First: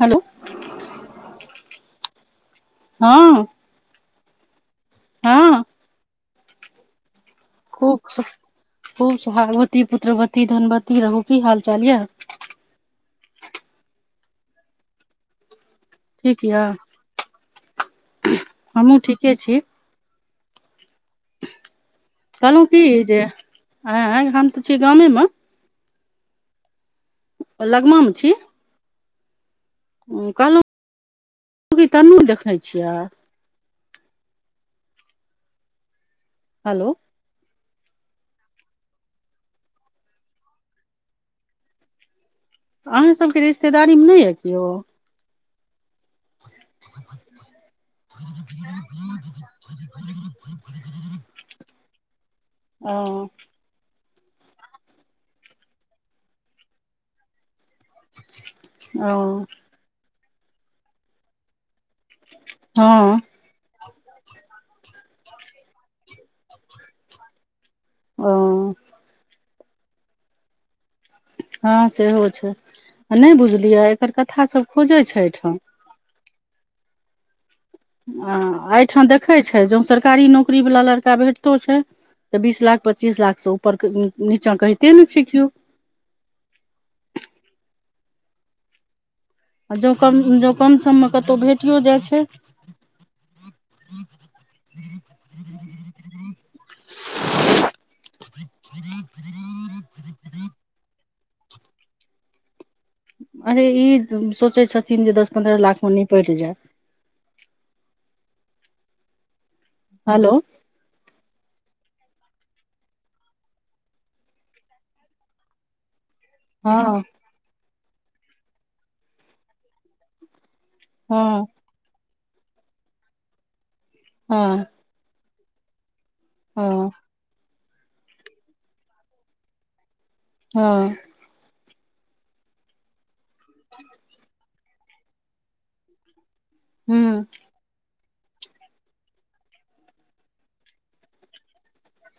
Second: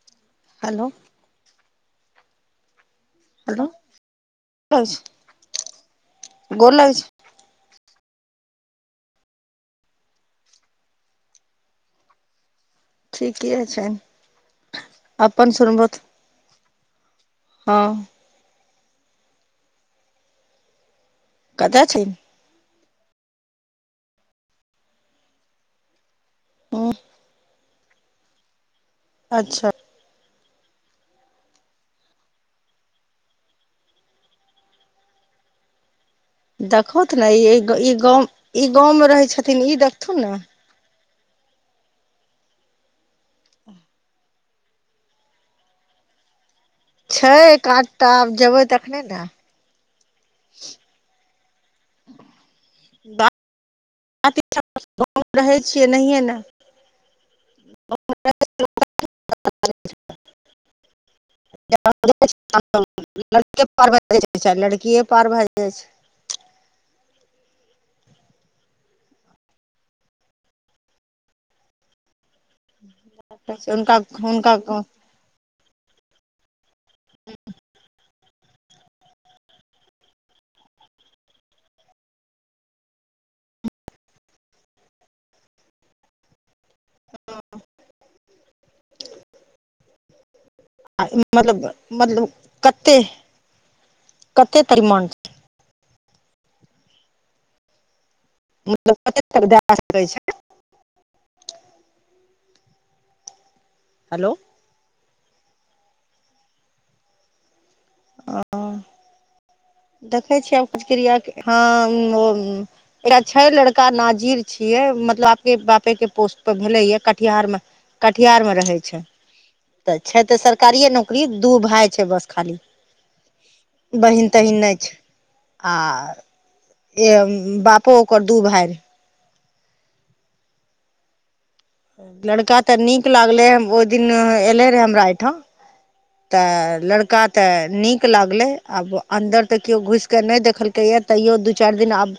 Hello hello हँ [unintelligible] हँ गोर लागै छी खूब खुश खूब सोहागवती पुत्रवती धनवती रहु की हाल चाल यऽ ठीके छनि अपन सुनबौथ ठीक हँ यए हमहूँ ठीके छी कतऽ छ कहलु की जे आँय हम तऽ छी गामेमे हु लगमामे छी अच्छा कहलहुँ तन्नू देखने छियै हेलो देखहौथ ने ई ई गाँव ई गाँवमे रहै छथिन ई देखथुन न अहाँसभके रिश्तेदारीमे नहि यऽ केओ छै एक आधटा जेबै तखने न [unintelligible] गाँममे रहै छियै नहिए ने [unintelligible] [unintelligible] पार भए जा छै हँ लड़कि पार भए जाइ छै ओ हँ सेहो छै आ नहि छै बुझलियै हुनका एकर कथा हुनका सभ खोजै छै एहिठाम आ एहिठाम देखै छै जौ सरकारी नौकरी वाला लड़का भेटतो छै तऽ बीस लाख पच्चीस लाखसँ ऊपर नीचाँ कहिते नहि छै केओ आ जौ कम जौ कम सममे कतौ मतलब भेटियो जाय छै मतलब कते कते तक मांग छै मतलब कते तक दए सकय छै अरे हेलो ई सोचै छथिन जे दस पन्द्रह लाख मे निपटि जाय ओ हेलो देखै छियै आ प्रक्रिया हँ ओ एक छै लड़का नाजिर छीयै मतलब आप के बापे के पोस्ट भेलै ये हँ कटिहारमे कटिहार मे रहै छै तऽ छै तऽ सरकारिये नौकरी हँ दू भाय छै बस खाली बहिन तहि नहि छै आ ओ ए बापो, ओकर दू भाय रहै। हँ लड़का तऽ नीक लागलै, ओहि दिन एले रहै हमरा एहि ठाम। तऽ हूँ लड़का तऽ नीक। कऽ लागलै, आब अन्दर तऽ केओ घुसि कऽ नहि देखलकै यै, तैयो दू चारि दिन आबै।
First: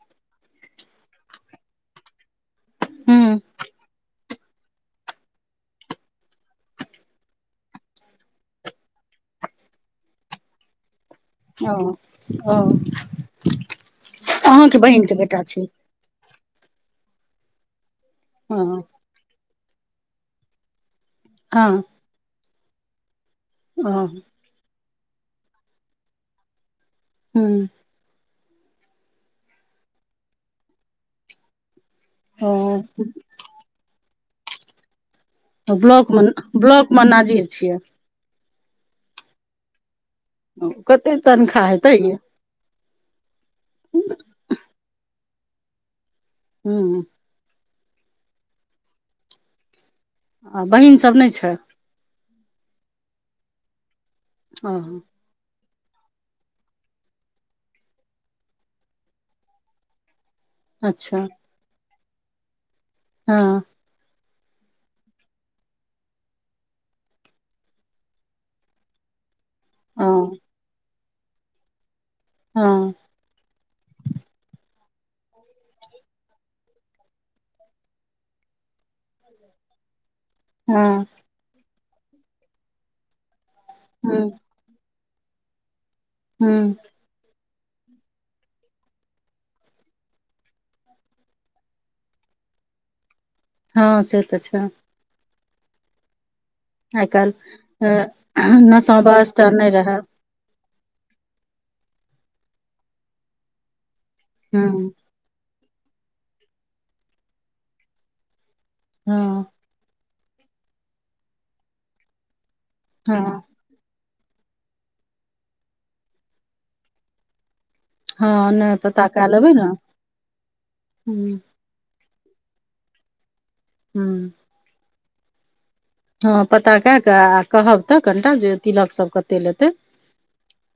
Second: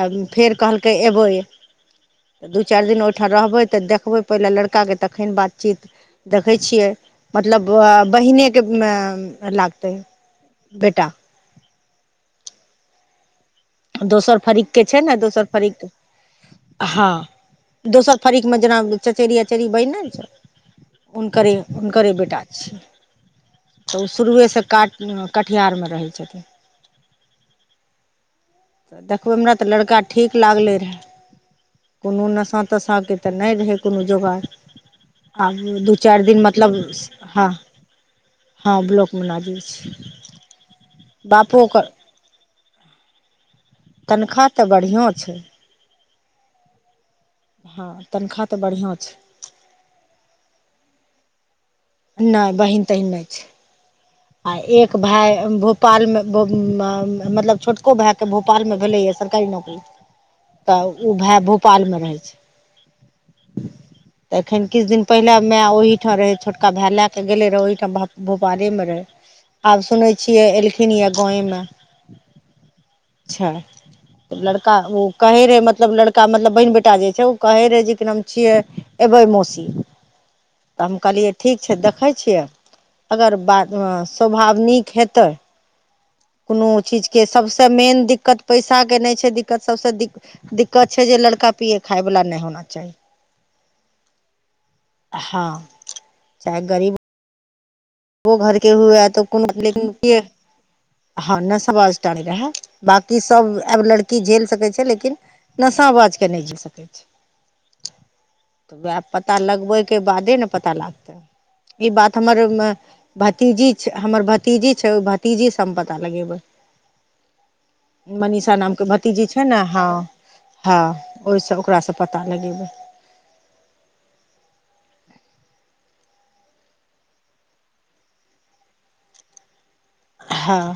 आ फेर कहलकै, अयबै दू चारि दिन ओहिठाम हूँ रहबै तऽ देखबै। पहिने लड़का के तखन बातचीत देखै छियै, मतलब आ। बहिनके लगतै हऽ बेटा। ओ ओ दोसर अहाँके फरीकके छै बहिनके ने, बेटा दोसर छै फरीक हँ, दोसर। फरीकमे हँ जेना चचेरी अचेरी बहिन नहि छै, हुनकरे हँ हुनकरे बेटा छियै। तऽ ओ शुरुएसँ कटिहारमे रहै छथिन। हूँ तऽ देखबै, हमरा तऽ लड़का ठीक लागलै रहे, कोनो ओ नशा तशा के तऽ। नहि रहै कोनो जोगाड़। आब दू चारि ब्लॉकमे दिन मतलब ब्लॉकमे नाजिर हँ। छियै हँ, ब्लॉकमे नाजिर छै। कते बापो तनखाह ओकर हेतै य? तनखाह तऽ बढ़िऑं छै। हू हँ, तनख्वाह तऽ बढ़िआँ छै। आ बहीन सभ नहि छै? नहि, बहिन तहिन नहि छै, आ ओ एक भाय भऽ। पालमे भऽ, मतलब छोटका भाइके भोपालमे भेलैए सरकारी नौकरी। तऽ ओ अच्छा भाय भोपालमे रहै छै। हँ [inaudible] तऽ एखन किछु दिन पहिले माय ओहिठाम रहै, छोटका भाइ लए कऽ गेलै रहऽ, ओहिठाम भोपालमे रहै। आब ओ सुनै छियै, एलखिन ये गामे मे। हँ अच्छा लड़का ओ कहै रहै, मतलब लड़का, मतलब बहिन बेटा जे छै, ओ कहैत रहै जे कि नाम छियै। एबय मोसी तऽ हम हँ कहलियै, ठीक छै, देखै छियै अगर बात हूँ स्वभाव नीक हेतै। कोनो हूँ चीजके सभसँ मेन दिक्कत पैसाके नहि छै, दिक्कत सभसँ दिक्। दिक्कत छै जे लड़का पियै खायवला नहि होना चाही। हँ से तऽ छै। हँ चाहे गरीब आइ काल्हि तऽ नशाबाज कोनो नहि रहै। लेकिन हँ, नशबाज तऽ नहि रहै, बाकी सभ आब लड़की झेलि सकैत छै हूँ लेकिन। नशाबाज के नहि जी सकै छै, वएह पता हँ लगबे के। बऽ, पहिले ई बात हमर हँ भतीजी। हमर भतीजी छै ओ, भतीजीसँ हम पता लगेबै। हँ मनीषा नहि नामके पता भतीजी कए छै लेबै ने, हँ हँ, हूँ ओहिसँ। ओकरासँ पता लगेबै। हू हँ, पता कऽ कऽ आ कहब तऽ कनिटा जे तिलक सभ कते लेतै। हँ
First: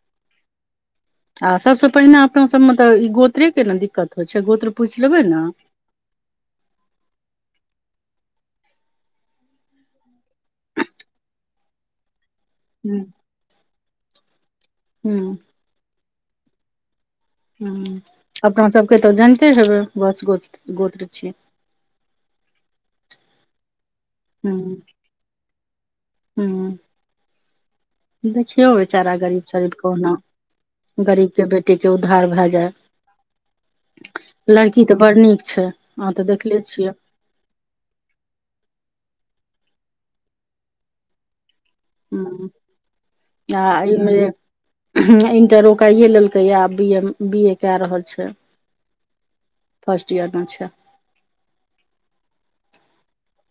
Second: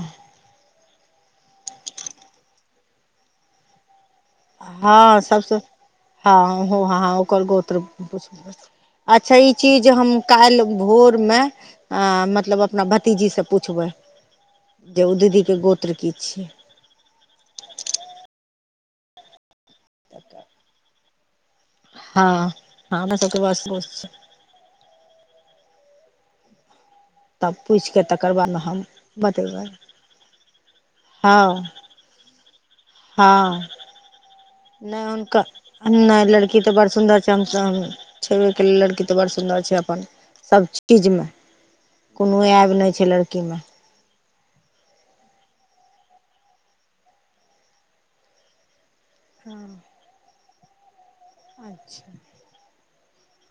आ सभसँ पहिने अपना सभमे तऽ ई गोत्रे के ने दिक्कत होइ छै, गोत्र पूछि हँ लेबै ने। सभसँ हँ हँ हँ, ओकर गोत्र। अच्छा ई चीज हम काल्हि भोर मे अ मतलब अपना हूँ भतीजी सँ पूछबै जे ओ हूँ दीदी के गोत्र की छियै हूंम्म अपना सबके तऽ जानिते हेबै बत्स गोत्र गोत्र छियै हँ हँ त [unintelligible] सबके बस ब हूंम्म तब पूछि कऽ हूंम्म तकर बादमे देखियौ हम बेचारा गरीब बतेबै शरीब कहुना हँ गरीबके बेटीके उद्धार भए जाय हँ लड़की तऽ नहि बड़ हुनका नीक छै अहाँ नहि तऽ लड़की देखले तऽ बड़ छियै सुन्दर चमसम छेबेके लेल लड़की तऽ बड़ सुन्दर छै अपन सब चीजमे कोनो हूँ एब नहि छै लड़कीमे आ इमे इंटरो ओ काइए लेलकैए आब बी ए बी ए कए रहल छै हँ फर्स्ट ईयर मे छै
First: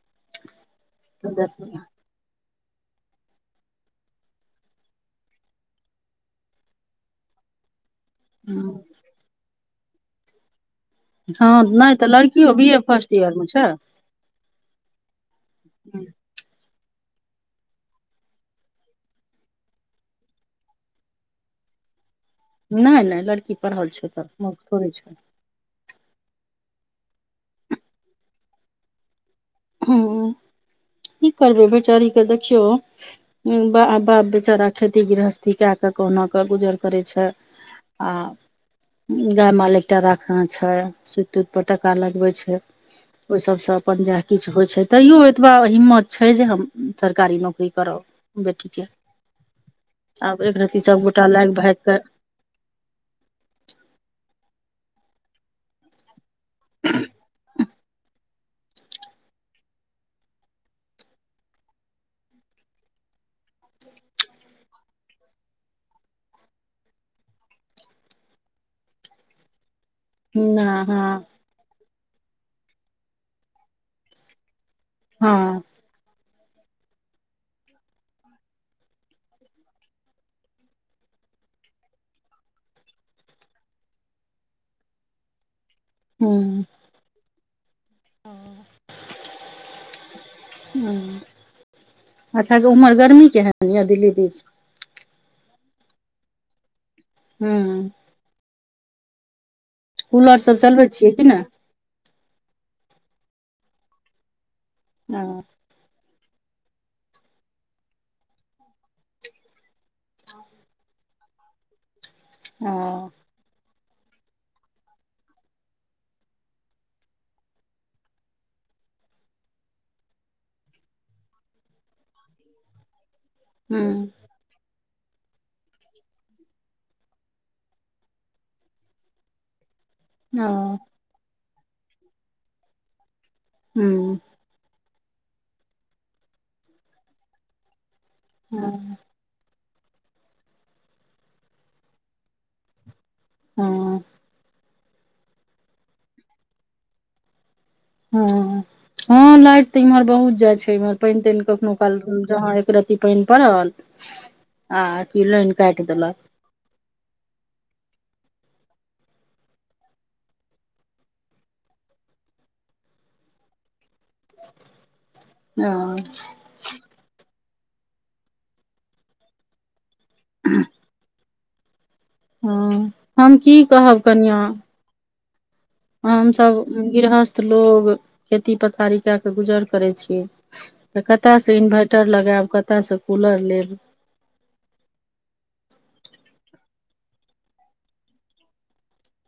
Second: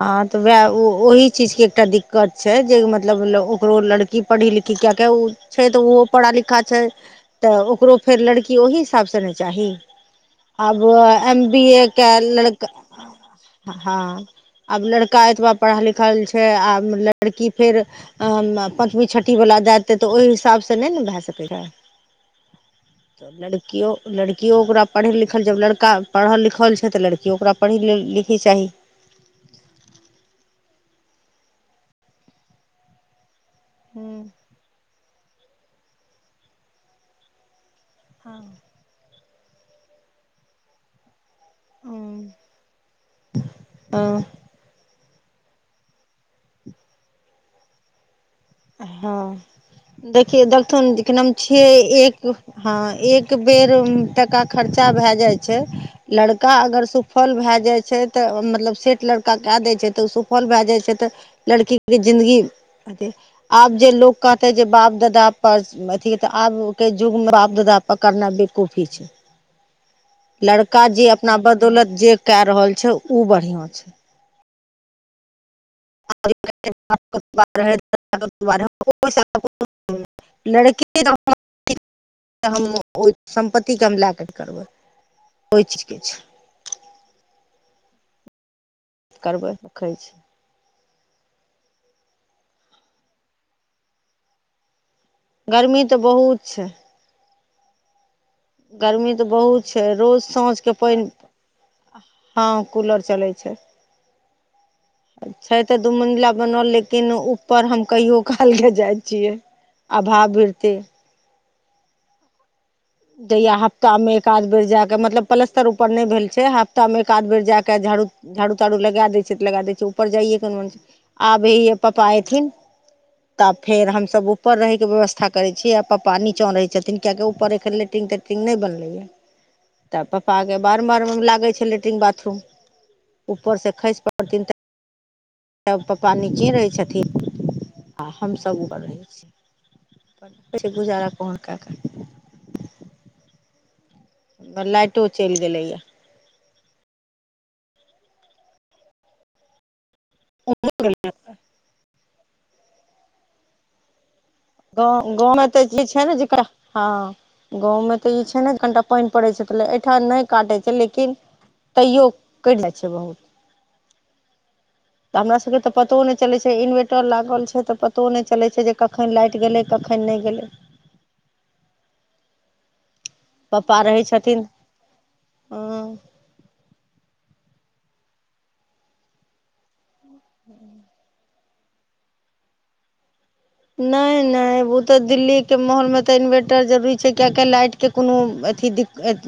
हँ तऽ वएह ओहि चीज के एकटा दिक्कत दिक्कत छै जे मतलब ओकरो लड़की पढ़ी लिखी कए के ओ छै तऽ ओहो पढ़ा लिखा छै तऽ ओकरो फेर लड़की ओहि हिसाब से ने चाही आब एम हँ बी ए नहि तऽ के ल लड़कियो हँ बी ए फर्स्ट ईयर मे छै [unintelligible] आब लड़का एतबा पढ़ल लिखल छै आब लड़की फेर पंचमी छठी वला जाय देै तऽ ओहि हिसाबसँ नहि ने भए सकै छै नहि नहि तऽ लड़की लड़कियो पढ़ल छै तऽ लड़कियो मूर्ख ओकरा थोड़े पढ़ लिख छै लिखल जब लड़का पढ़ल लिखल छै तऽ लड़की ओकरा पढ़ी लिखै चाही हूंम्म की करबै बेचारीके देखियौ बर बाप हूँ बेचारा खेती गृहस्थी कए कऽ कहुना कऽ गुजर करै छै आ हँ गाय माल एकटा राखना छै दूध पटकका लगवे छै ओ सब से अपन जा हँ तैयो एतबा हिम्मत छै जे हम सरकारी नौकरी करब बेटी के हँ आब देखियै एक रती देखथुन के सबगोटा नाम लागि छियै भागि कऽ एक हँ एक बेर टाका खर्चा भए जाइत छै लड़ का अगर सुफल भए जाइ छै तऽ मतलब सेठ लड़का कए दै छै तऽ ओ सुफल भए जाइ छै तऽ लड़की के जिंन्दगी आब जे लोग कहतेै जे बाप दाद पर अथी तऽ आब के युग मे बाप ददा पर करनाइ बेकूफी छै हँ लड़का जे हँ अपना बदौलत जे क रहल छै ओ बढ़ियाँ छै हँ [unintelligible] [unintelligible] लड़की त हम ओहि सम्पत्तिके हम लए कऽ करबै ओहि चीजके छै किछु हूंम्म हँ करबै रखै छी हूंम्म अच्छा उम्हर गर्मी केहन यऽ दिल्ली दिस गरमी तऽ बहुत छै हूंम्म गर्मी तऽ बहुत छै रोज कूलर सब साँझके चलबै पानि छियै कि नहि हँ कूलर चलै ओ छै तऽ दू मंजिल बनल लेकिन ऊपर हम कहियो काल के जाय छियै आधा भीरतै ओ जहिया हफ्ता मे एकाध बेर जायाक मतलब पलस्तर ऊपर नहि भेल छै हफ्ता मे एकाध बेर जाक झाड़ू झाड़ू तारू लगा दै छै तऽ लगा दै छै ऊपर जाइयके आब ए पप्पा एथिन तब फेर हूँ हमसभ ऊपर रहे के व्यवस्था करे छीयै आ पापा नीचाँ रहै छथिन कियाकि ऊपर एखन लेटिंग टेटिंग नहि बनले या त पप्पा ओ के बारम बार लागै छै लेट्रिन बाथरूम उपर से खसि हूँ पड़थिन तऽ तब पप्पा निचे रहै छथिन आ हमसभ उपर हँ रहै छी कहै छै गुजारा कोन करथिन हँ कऽ लाइटो चलि गेलैएा हँ हँ लाइट तऽ इमहर बहुत जाय छै इमहर पानि तानि कखनो कल जहाँ एकरति पानि पड़ल आ गाँव कि गाँवमे ए लाइन ते काटि चीज छै ने देलक जेकरा हँ गाँवमे तऽ ई छै ने कनिटा पानि पड़ैत छै तऽ एहिठाम नहि काटैत छै लेकिन तैयो कटि जाय छै बहुत त हमरा सबके तऽ पतो हँ नहि चलै से इन्वेटर लागल छै तऽ पतो नहि चलै छै जे कखन लाइट गेलै कखन नहि गेलै ह हँ हम की पप्पा कहब रहै कनिआ छथिन हँ हम सब गृहस्थ लोग खेती पथारी के के गुजर करै छी तऽ कतऽसँ इन्वर्टर लगायब कतऽसँ कूलर लेब नहि नहि ओ तऽ दिल्लीके माहौलमे तऽ इन्वर्टर जरूरी छै किएकि लाइटके कोनो अथी दिक्कत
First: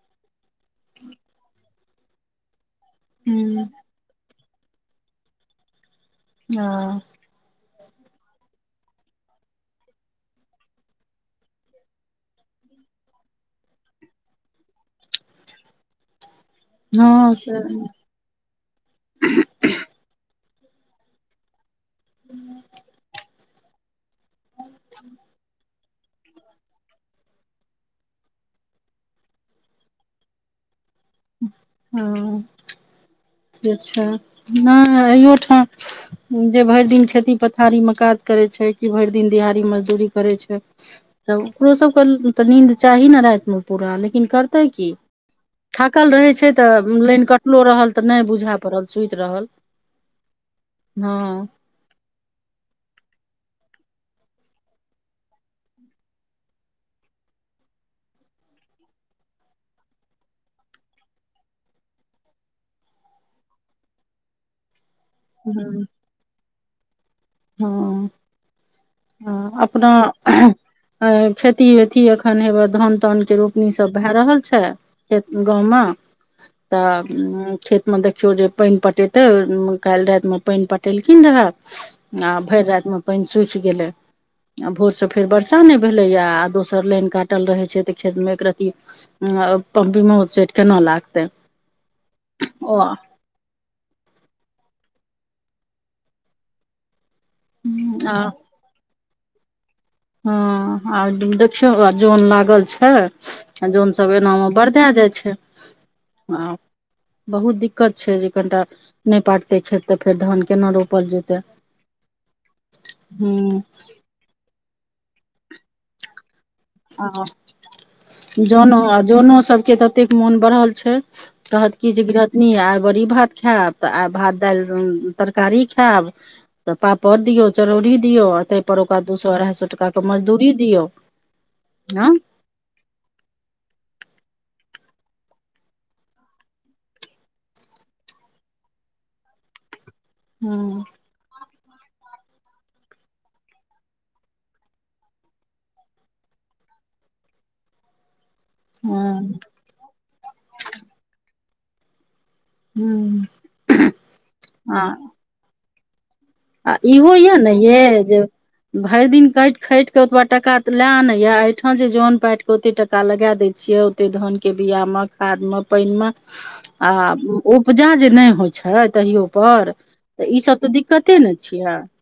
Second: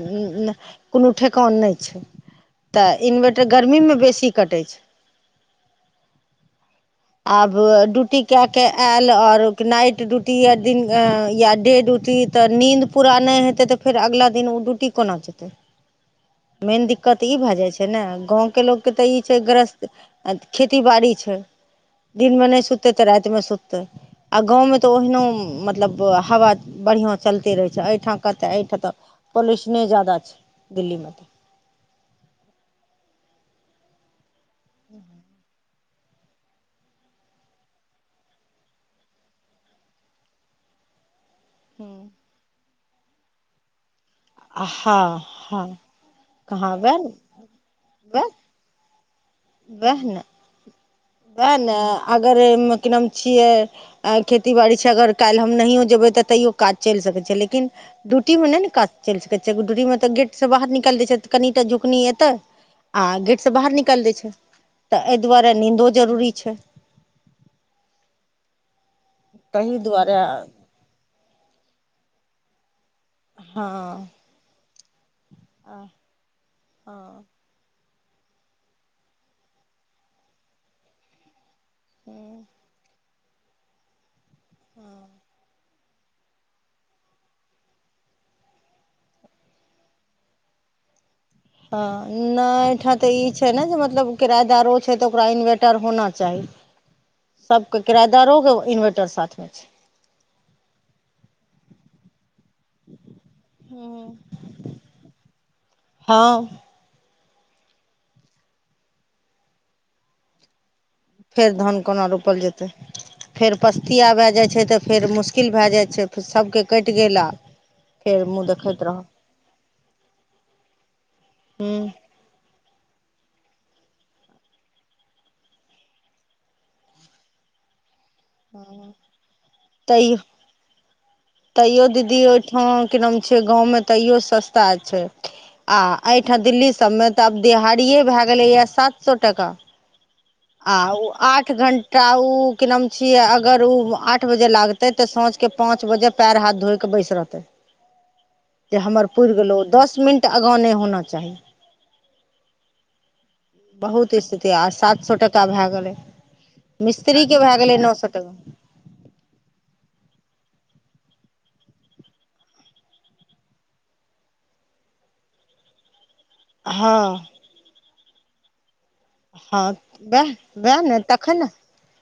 कोनो ठेकान नहि छै तऽ इन्वर्टर गर्मीमे बेसी कटै छै ह आब ड्यूटी केए के आयल आओर नाइट ड्यूटी य दिन या डे ड्यूटी तऽ नींद पूरा नहि हेते तऽ फेर अगिला दिन ओ ड्यूटी कोना जेतै मेन दिक्कत हँ ई भए से जाय छै ने गाँवके लोकके तऽ ई छै ग्रस्थ खेती बाड़ी छै दिन में नहि सुते ते राति में सुते तऽ आ गाँवमे तऽ ओहिनो मतलब हवा बढ़िआँ चलिते रहै छै एहिठाम कहतय एहिठाम तऽ पॉल्यूशने जादा छै दिल्लीमे तऽ ह से छै नहि अयोठाम [unintelligible] जे भरि दिन खेती पथारीमे काज करै छै कि भरि दिन दिहाड़ी मजदूरी करै छै तऽ ओकरो सबके हूँ। तऽ नींन्द चाही ने रातिमे लेकिन करतै कि हँ हँ थाकल रहै छै त कहाँ करतय वएह कि ने लाइन कटलो रहल त नहि बुझलक वएह बुझा पड़ल सुति रहल वएह ने हँ वएह ने अगर की नाम छियै खेतीबाड़ी छै अगर काल्हि हम नहिओ जेबै तऽ तैयओ काज चलि सकै छै लेकिन डूटीमे नहि ने काज चलि सकै छियैगो डियूटीमे तऽ गेट से बाहर निकालि दै छै कनिटा झुकनी एतै आ गेट से बाहर निकालि दैय छै तऽ एहि दुआरे नींदो जरूरी छै हँ हँ ताहि अपना दुआरे खेती अेती एखन हेर धान तानके रोपनीसभ हँ भए रहल छै खेत गाँवमे हँ तऽ खेती मे देखियौ जे पानि पटेतै काल्हि राति मे पानि पटेलखिन रहए आ भरि राति में पानि सुखि गेले आ भोर से फेर वर्षा नहि भेलैया आ दोसर लाइन काटल रहै छै तऽ खेतमे एक रती पंपी मे सेट केना लागतै ह नहि ओ ठाम त ई छै छै ने जे मतलब किरायेदारो छै तऽ ओकरा इन्वर्टर होना चाही सबके आ किरायेदारोक के इन्वर्टर साथमे छै हँ आ देखियौ जन लागल छै छै आ जनसभ एनामे बरदए जाइ छै हँ ह बहुत दिक्कत छै जे कनिटा नहि पाटते खेत तऽ फेर धान केना रोपल जेतै फेर धान कोना रोपल जेतै फेर हूँ पस्तिया भए जाइ छै तऽ फेर मुश्क मुश्किल भए जाइ छै त सभके कटि आ गेला जनो आ जनो सबके ततेक मोन बढ़ल छै कहत हूँ की जे गिृहथ आइ बड़ी भात खायब तऽ आइ भात दालि तरकारी खायब तऽ पापड़ दियौ चरौड़ी दियो ताहि पर ओकरा दू सए अढ़ाई सए टका के तैयो मजदूरी दियौ तैयो हँ दीदी ओहिठाम की नाम छै गाँवमे तैयो सस्ता छै आ एहिठाम दिल्ली सभमे तऽ आब देिहाड़िए भए गेलैए सात सए टका आ हँ ओ आठ घण्टा ओ क नाम छियै अगर ओ आठ बजे लागतै तऽ साँझके पाँच बजे पैर हाथ धोय के बैस रहतै जे हँ हमर पुरि गेलहु दस मिनट आगाँ नहि होना चाही हँ बहुत स्थिति आ सात सए टाका भए गेलै आ इहो मिस्त्री यऽ के ने भए गेलै नौ ये सौ जे टका भरि दिन कटि खाटि कऽ ओतबा टाका तऽ लए आनैय एहिठाम जे जन पाटि कऽ ओते टाका लगा दै छियै ते धान के बिया मे खाद मे पानि मे आ हँ उपजा जे नहि होइ छै तहियो पर तऽ ई सब तऽ दिक्कत तखैन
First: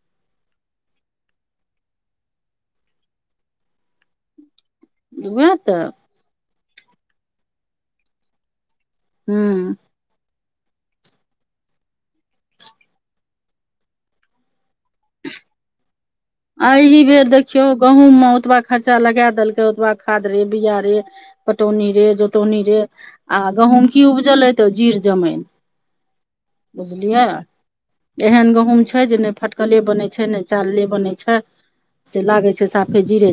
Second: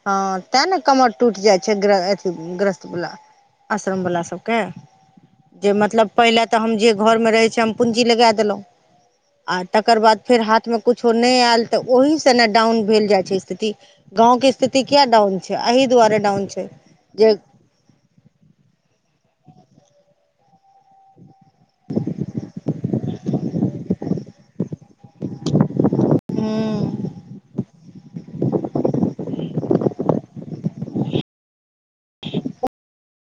हँ तैं ने कमर टूटि जाइ छै अथी ग्रस्त बला आश्रम वला सभके उएह जे तऽ मतलब पहिले तऽ हम जे घरमे रहै छै हम पूंजी लगा देलहुँ आ हूँ तकर बाद फेर हाथ मे कुछो नहि आयल त ओहि से ने डाउन भेल जाय छै स्थिति गांव के स्थिति किया डाउन छै ए दुआरे डाउन छै एहि बेर जे देखियौ गहूंम मे ओतबा खर्चा लगा देलकै ओतबा खाद रे बिया रे पटौनी रे जोतौनी रे आ गहूँम की उपजले तऽ जीर जमाइन हूँ बुझलियै एहन गहूंम छै जे ने फटकले बने छै ने चालले बने छै से लागे छै साफे जीरे